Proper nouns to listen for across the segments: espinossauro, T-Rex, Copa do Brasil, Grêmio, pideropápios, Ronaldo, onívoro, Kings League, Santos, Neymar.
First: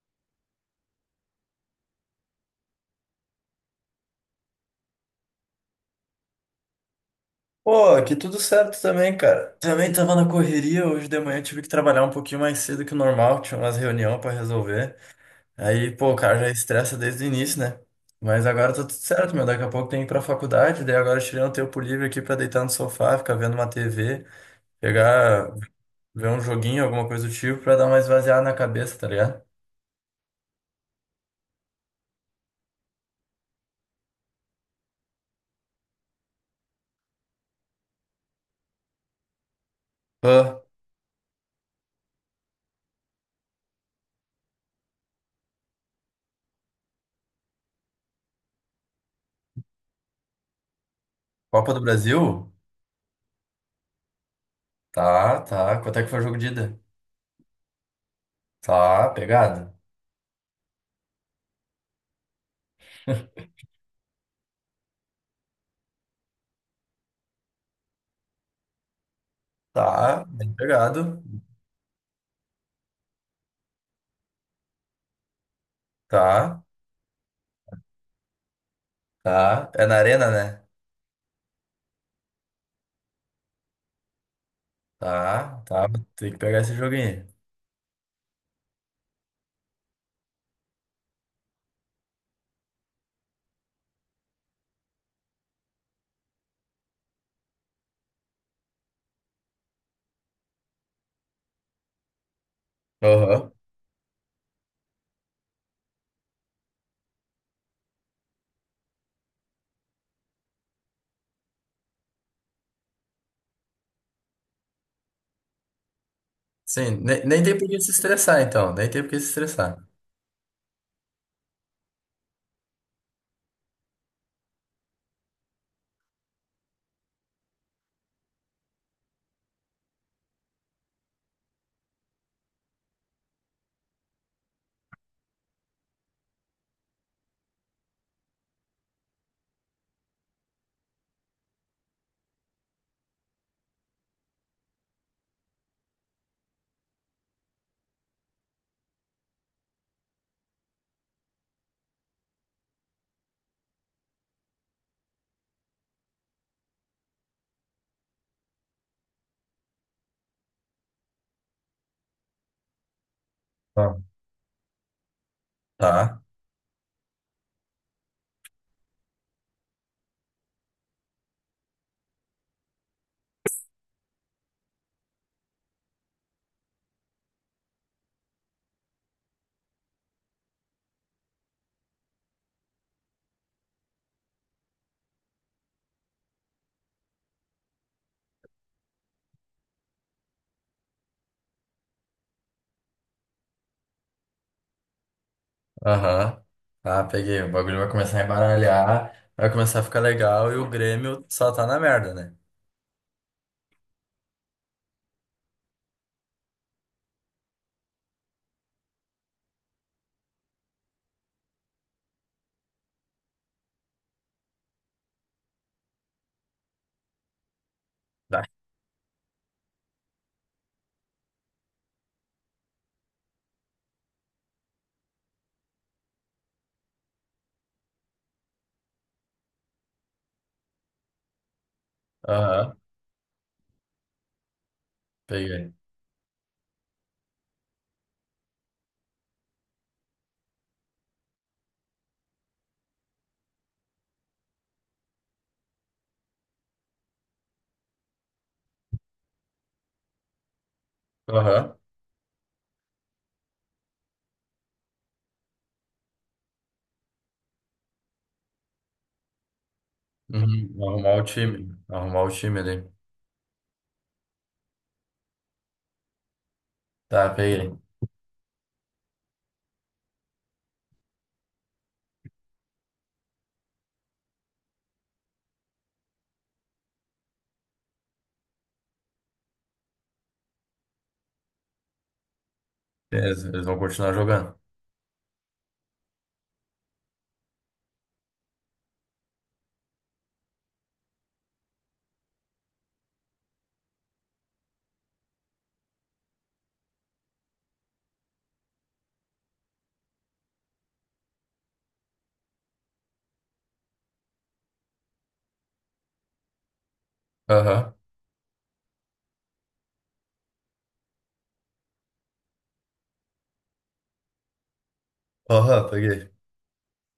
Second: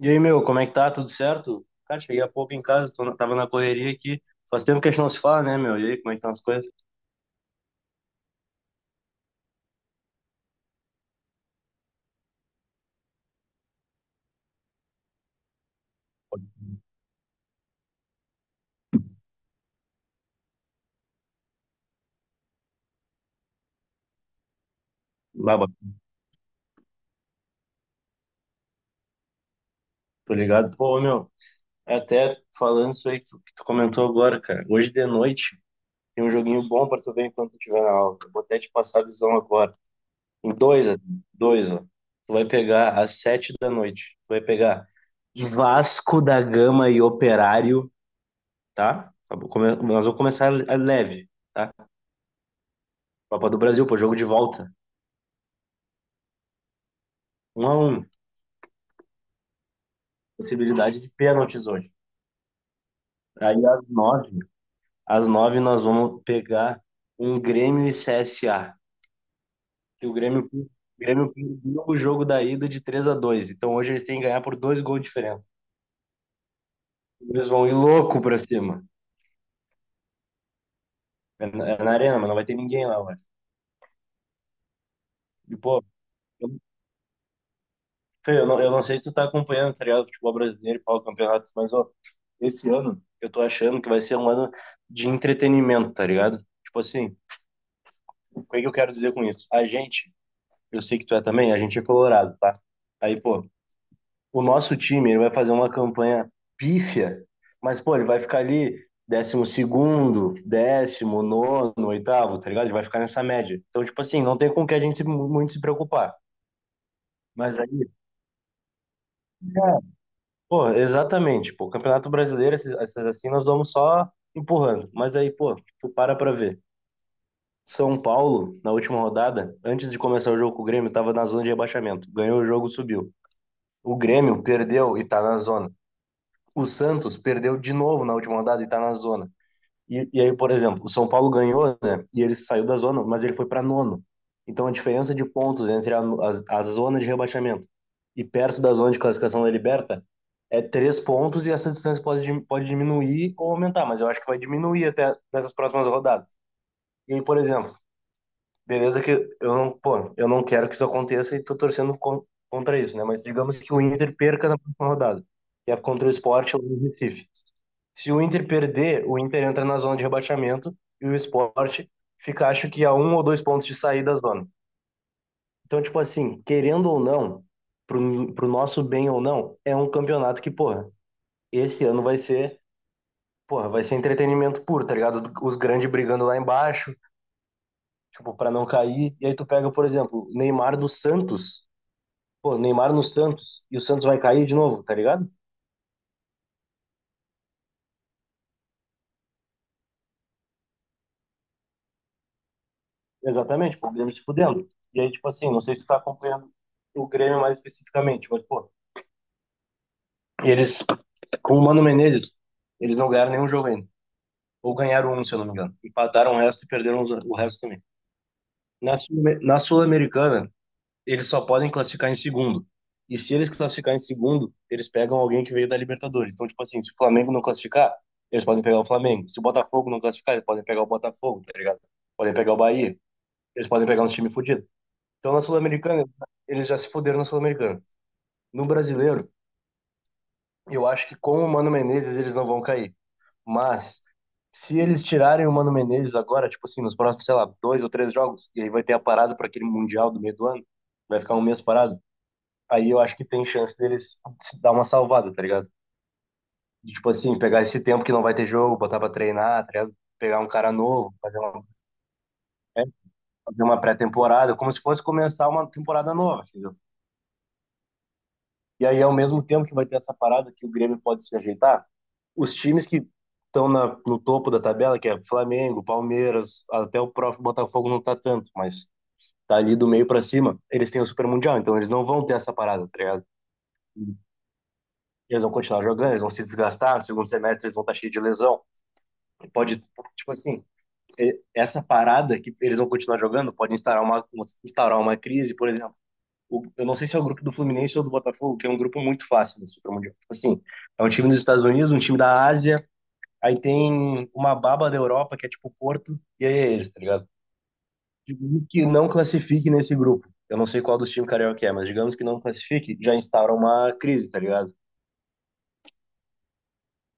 E aí, meu, como é que tá? Tudo certo? Cara, cheguei há pouco em casa, tava na correria aqui. Faz tempo que a gente não se fala, né, meu? E aí, como é que estão as coisas? Pô, aqui tudo certo também, cara. Também tava na correria hoje de manhã, tive que trabalhar um pouquinho mais cedo que o normal, tinha umas reunião pra resolver. Aí, pô, o cara já estressa desde o início, né? Mas agora tá tudo certo, meu. Daqui a pouco tem que ir pra faculdade, daí agora eu tirei um tempo livre aqui pra deitar no sofá, ficar vendo uma TV, pegar, Baba, ver um joguinho, alguma coisa do tipo, pra dar uma esvaziada na cabeça, tá ligado? tô ligado. Pô, meu, é até falando isso aí que tu comentou agora, cara. Hoje de noite tem um joguinho bom pra tu ver enquanto tu estiver na aula. Eu vou até te passar a visão agora. Em Pô, dois, ó, dois, ó. Tu vai pegar às sete da noite. Tu vai pegar Vasco da Gama e Operário, tá? Tá bom, nós vamos começar a leve, tá? Copa do Brasil? Copa do Brasil, pô, jogo de volta. Tá, tá. Quanto é que foi o jogo de ida? Um a um. Tá, pegado. Possibilidade de pênaltis hoje. Aí às nove nós vamos pegar um Grêmio e CSA, que Tá, bem o pegado. Grêmio perdeu o jogo da ida de 3 a 2. Então hoje eles têm que ganhar por dois gols de diferença. Tá. Eles vão ir louco pra cima, Tá, é na arena, né? é na arena, mas não vai ter ninguém lá, mano. E Tá, pô, tá, tem que eu, pegar esse joguinho. Fê, eu não sei se tu tá acompanhando, tá ligado, o futebol brasileiro e pau, campeonatos, mas ó, esse ano eu tô achando que vai ser um ano de entretenimento, tá ligado? Tipo assim, o que é que eu quero dizer com isso? A gente Eu sei que tu é também, a gente é colorado, tá? Aí, pô, Aham. o nosso time, ele vai fazer uma campanha pífia, mas, pô, ele vai ficar ali décimo segundo, décimo, nono, oitavo, tá ligado? Ele vai ficar nessa média. Então, tipo assim, não tem com o que a gente se- muito se preocupar. Sim, nem, tem Mas por que aí, se estressar, então. Nem tem por que se estressar. pô, exatamente, pô, Campeonato Brasileiro, essas assim, nós vamos só empurrando. Mas aí, pô, tu para pra ver. São Paulo, na última rodada, antes de começar o jogo com o Grêmio, tava na zona de rebaixamento. Ganhou o jogo, subiu. O Grêmio perdeu e tá na zona. O Santos perdeu de novo na última rodada e tá na zona. E aí, por exemplo, o São Paulo ganhou, né? E ele saiu da zona, mas ele foi para nono. Então a diferença de pontos entre a zona de rebaixamento e perto da zona de classificação da Liberta é três pontos e essa distância pode diminuir ou aumentar, mas eu acho que vai diminuir até nessas próximas rodadas. E aí, por exemplo, beleza que eu não, pô, eu não quero que isso aconteça e tô torcendo contra isso, né? Mas digamos que o Tá. Inter perca na próxima rodada, que é contra o Tá, Sport ou o Recife. Se o Inter perder, o Inter entra na zona de rebaixamento e o Sport fica, acho que, a um ou dois pontos de sair da zona. Então, tipo assim, querendo ou não, pro nosso bem ou não, é um campeonato que, porra, esse ano vai ser, porra, vai ser entretenimento puro, tá ligado? Os grandes brigando lá embaixo, tipo, pra não cair. E aí tu pega, por exemplo, Neymar do Santos, pô, Neymar no Santos, e o Santos vai cair de novo, tá ligado? aham. Tá, peguei. O bagulho vai começar a embaralhar, vai começar a ficar legal e o Grêmio só tá na merda, né? Exatamente, pô, o Grêmio se fudendo. E aí, tipo assim, não sei se tu tá acompanhando o Grêmio mais especificamente, mas, pô, E eles, com o Mano Menezes, eles não ganharam nenhum jogo ainda. Ou ganharam um, se eu não me engano. Empataram o resto e perderam o resto também. Tá. Na Sul-Americana, eles só podem classificar em segundo. E se eles classificar em segundo, eles pegam alguém que veio da Libertadores. Então, tipo assim, se o Flamengo não classificar, eles podem pegar o Flamengo. Se o Botafogo não classificar, eles podem pegar o Botafogo, tá ligado? Podem pegar o Aham, Bahia. Eles podem pegar uns times fodidos. Então, na peguei. Sul-Americana, eles já se fuderam na Sul-Americana. No brasileiro, eu acho que com o Mano Menezes, eles não vão cair. Mas se eles tirarem o Mano Menezes agora, tipo assim, nos próximos, sei lá, dois ou três jogos, e aí vai ter a parada para aquele Mundial do meio do ano, vai ficar um mês Aham. parado, aí eu acho que tem chance deles se dar uma salvada, tá ligado? De, tipo assim, pegar esse tempo que não vai ter jogo, botar pra treinar, tá ligado? Pegar um cara Uhum, novo, arrumar o time. Arrumar o time é, ali. fazer uma pré-temporada, como se fosse começar uma temporada nova, entendeu? Tá, peguei. E aí, ao mesmo tempo que vai ter essa parada que o Grêmio pode se ajeitar, os times que no topo da tabela, que é Flamengo, Palmeiras, até o próprio Botafogo não tá tanto, mas tá ali do meio pra cima, eles têm o Super Mundial, então eles não vão ter essa parada, tá ligado? Beleza, eles vão continuar jogando. Eles vão continuar jogando, eles vão se desgastar, no segundo semestre eles vão estar cheios de lesão. Pode, tipo assim, essa parada que eles vão continuar jogando pode instaurar uma crise, por exemplo. Eu não sei se é o grupo do Fluminense ou do Botafogo, que é um grupo muito fácil do Supermundial. Tipo assim, é um time dos Estados Unidos, um time da Ásia, aí tem uma baba da Europa, que é tipo Porto, e aí é eles, tá ligado? Aham. Digamos que não classifique nesse grupo. Eu não sei qual dos times carioca é, mas digamos que não classifique, já instaura uma crise, tá ligado? Aham, peguei.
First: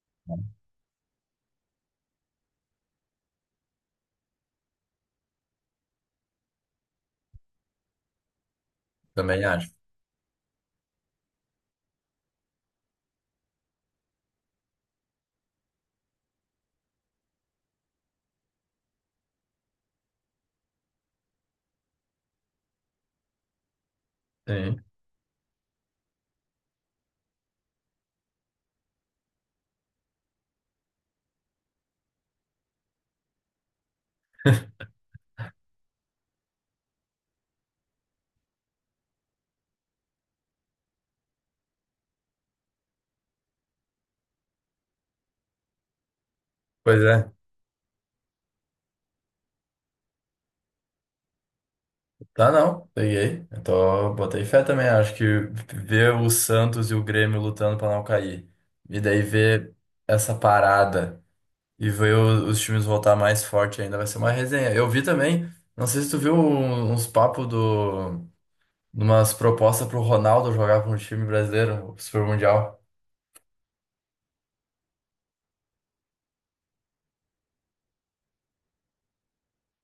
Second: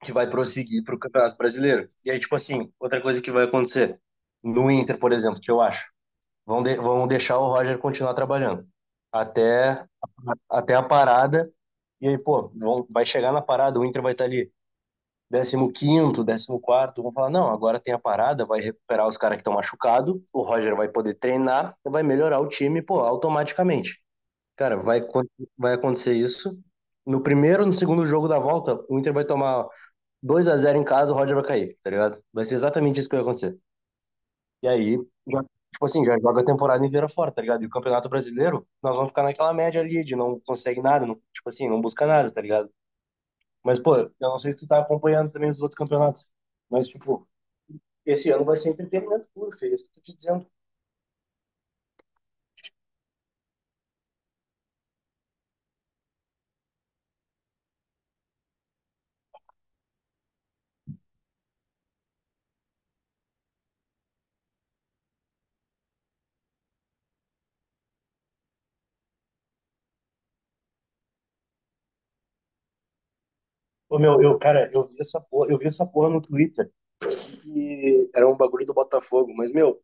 Que vai prosseguir pro Campeonato Brasileiro. E aí, tipo assim, outra coisa que vai acontecer. No Inter, por exemplo, que eu acho, vão deixar o Roger continuar trabalhando Também acho. até até a parada. E aí, pô, vão, vai chegar na parada, o Inter vai estar ali décimo quinto décimo quarto vão falar, não, agora tem a parada, vai recuperar os caras que estão machucados, o Roger vai poder treinar, vai melhorar o time, pô, automaticamente. Cara, Sim. Vai acontecer isso. No segundo jogo da volta, o Inter vai tomar 2 a zero em casa, o Roger vai cair, tá ligado? Vai ser exatamente isso que vai acontecer. E aí, já- tipo assim, já joga a temporada inteira fora, tá ligado? E o Campeonato Brasileiro, nós vamos ficar naquela média ali de não consegue nada, não, tipo assim, não busca nada, tá ligado? Mas, pô, eu não sei se tu tá acompanhando também os outros campeonatos, mas, Pois tipo, é. esse ano vai ser entretenimento puro, filho, é isso que eu tô te dizendo. Tá, não. Peguei. Eu tô, botei fé também. Acho que ver o Santos e o Grêmio lutando pra não cair. E daí ver essa parada e ver os times voltar mais forte ainda vai ser uma resenha. Eu vi também, não sei se tu viu uns papos do, de umas propostas pro Ronaldo jogar pra um time brasileiro, o Super Mundial. Ô, meu, eu, cara, eu vi essa porra no Twitter, que era um bagulho do Botafogo, mas, meu,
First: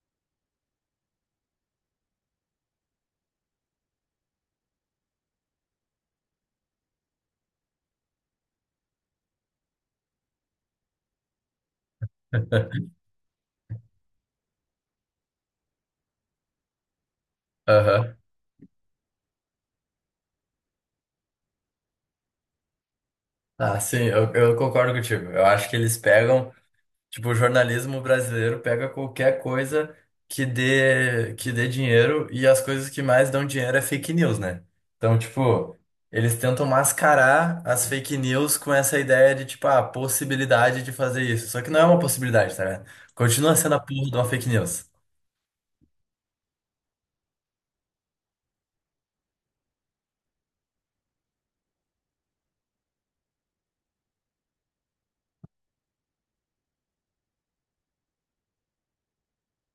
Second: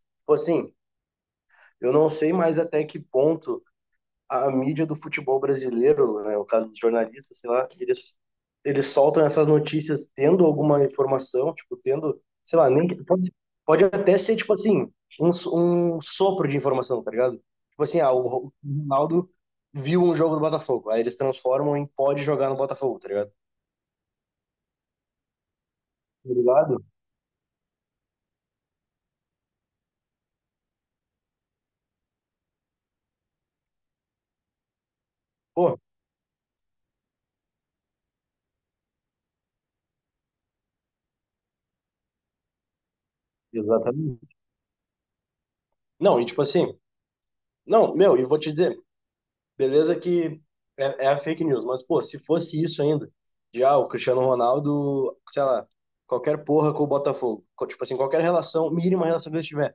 tipo assim, eu não sei mais até que ponto a mídia do futebol brasileiro, né, o caso dos jornalistas, sei lá, eles soltam essas notícias tendo alguma informação, tipo, tendo, sei lá, nem pode, pode até ser tipo assim, um, um sopro de informação, tá ligado? Tipo assim, ah, Aham. o Ronaldo viu um jogo do Botafogo, aí eles transformam em pode jogar no Botafogo, tá ligado? Ah, sim, eu concordo contigo. Eu acho que eles Tá pegam. ligado? Tipo, o jornalismo brasileiro pega qualquer coisa que dê dinheiro e as coisas que mais dão dinheiro é fake news, né? Então, tipo, Pô, eles tentam mascarar as fake news com essa ideia de, tipo, a possibilidade de fazer isso. Só que não é uma possibilidade, tá ligado? Continua sendo a porra de uma exatamente. fake news. Não, e tipo assim, não, meu, e vou te dizer, beleza que é a fake news, mas, pô, se fosse isso ainda, já o Cristiano Ronaldo, sei lá, qualquer porra com o Botafogo, tipo assim, qualquer relação, mínima relação que ele tiver,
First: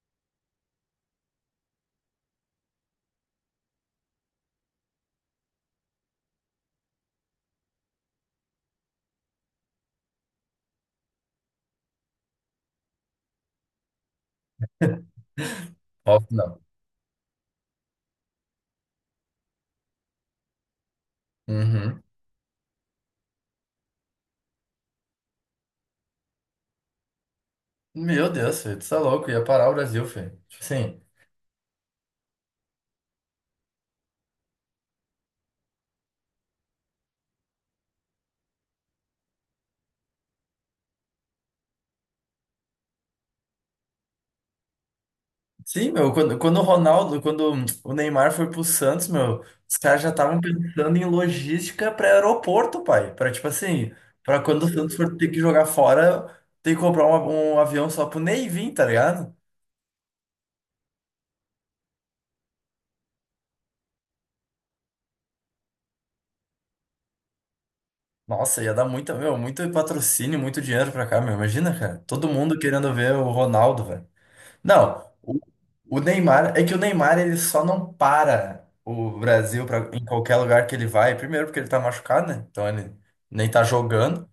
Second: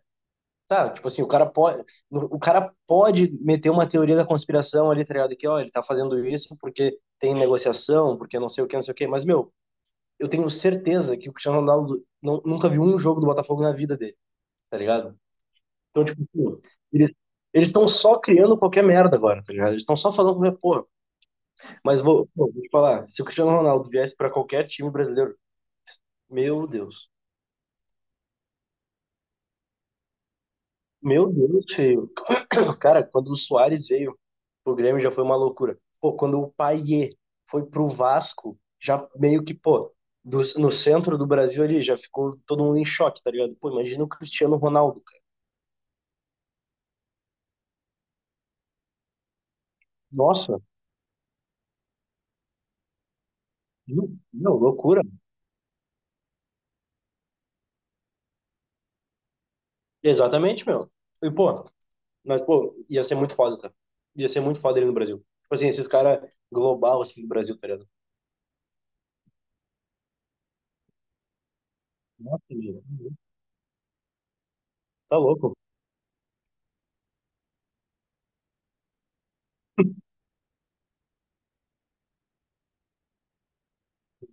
tá, tipo assim, o cara pode meter uma teoria da conspiração ali, tá ligado, que, ó, ele tá fazendo isso porque tem negociação, porque não sei o que, não sei o que, mas, meu, eu tenho certeza que o Cristiano Ronaldo não, nunca viu um jogo do Botafogo na vida dele, tá ligado? Então, tipo, Óbvio, que pô, não. ele eles estão só criando qualquer merda agora, tá ligado? Eles estão só falando qualquer porra. Uhum. Pô, vou te falar, se o Cristiano Ronaldo viesse pra qualquer time brasileiro, meu Deus. Meu Deus, filho, tu tá louco, ia parar o Brasil, filho. Tipo assim. Meu Deus, feio. Cara, quando o Suárez veio pro Grêmio já foi uma loucura. Pô, quando o Payet foi pro Vasco, já meio que, pô, no centro do Brasil ali, já ficou todo mundo em choque, tá ligado? Pô, imagina o Cristiano Ronaldo, cara. Sim, meu, quando o Ronaldo, quando o Neymar foi pro Santos, meu, os caras já estavam Nossa, pensando em logística para aeroporto, pai. Para tipo assim, meu, para meu, quando o Santos loucura. for ter que jogar fora, ter que comprar um avião só pro Ney vir, tá ligado? Exatamente, meu. E, pô, mas, pô, ia ser muito foda, tá? Ia ser muito foda ele no Brasil. Tipo assim, esses caras global, assim, do Brasil, tá ligado? Nossa, ia dar muita, meu, muito patrocínio, muito dinheiro pra cá, meu. Imagina, cara, todo Nossa, mundo amiga, querendo ver o Ronaldo, velho. Não, tá louco. o Neymar, é que o Neymar ele só não para o Brasil pra, em qualquer lugar que ele vai. Primeiro porque ele tá machucado, né? Então ele nem tá jogando.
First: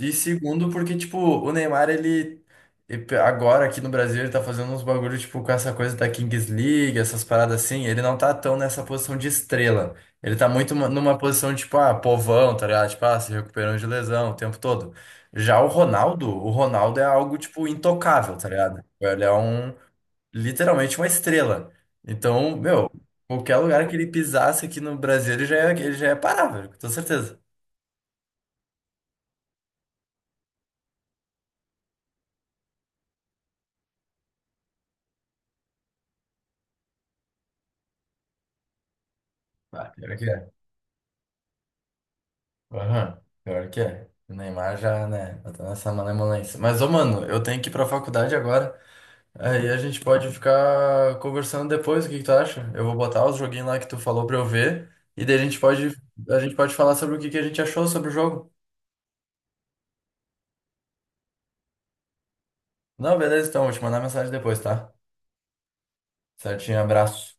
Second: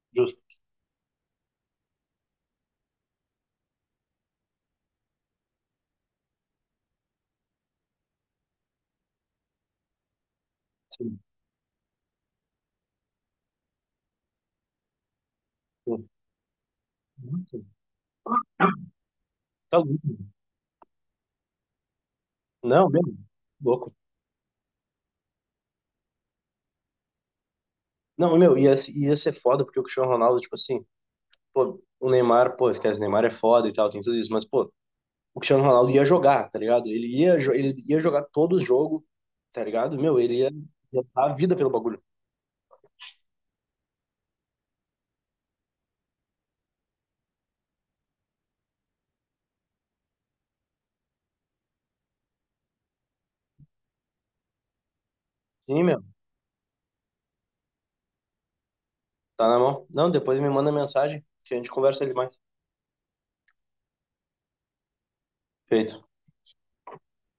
E Justo. segundo, porque, tipo, o Neymar, ele. Agora aqui no Brasil, ele tá fazendo uns bagulhos, tipo, com essa coisa da Kings League, essas paradas assim. Ele não tá tão nessa posição de estrela. Ele tá muito numa Sim. posição, tipo, ah, povão, tá ligado? Tipo, ah, se recuperando de lesão o tempo todo. Já o Ronaldo é algo, Nossa, tipo, intocável, tá ligado? Ele é um. tá louco. Literalmente uma estrela. Então, Não, meu, mesmo. qualquer lugar Louco. que ele pisasse aqui no Brasil, ele já é parável, com toda certeza. Não, meu, ia ser foda porque o Cristiano Ronaldo, tipo assim, pô, o Neymar, pô, esquece, o Neymar é foda e tal, tem tudo isso, mas, pô, o Cristiano Ronaldo ia jogar, tá ligado? Ele ia jogar todo o jogo, tá Ah, ligado? pior Meu, que é. ia dar a vida pelo bagulho. Aham, pior que é. O Neymar já, né? Tá nessa malemolência. Mas, ô, mano, eu tenho que ir pra faculdade agora. Aí a gente pode ficar conversando depois, o que que tu acha? Eu vou botar os joguinhos lá que tu falou pra eu ver. E daí Sim, meu, a gente pode falar sobre o que que a gente achou sobre o jogo. tá na mão. Não, depois me manda mensagem que a gente conversa ele mais. Não, beleza, então, vou te mandar mensagem depois, tá? Feito. Certinho, abraço.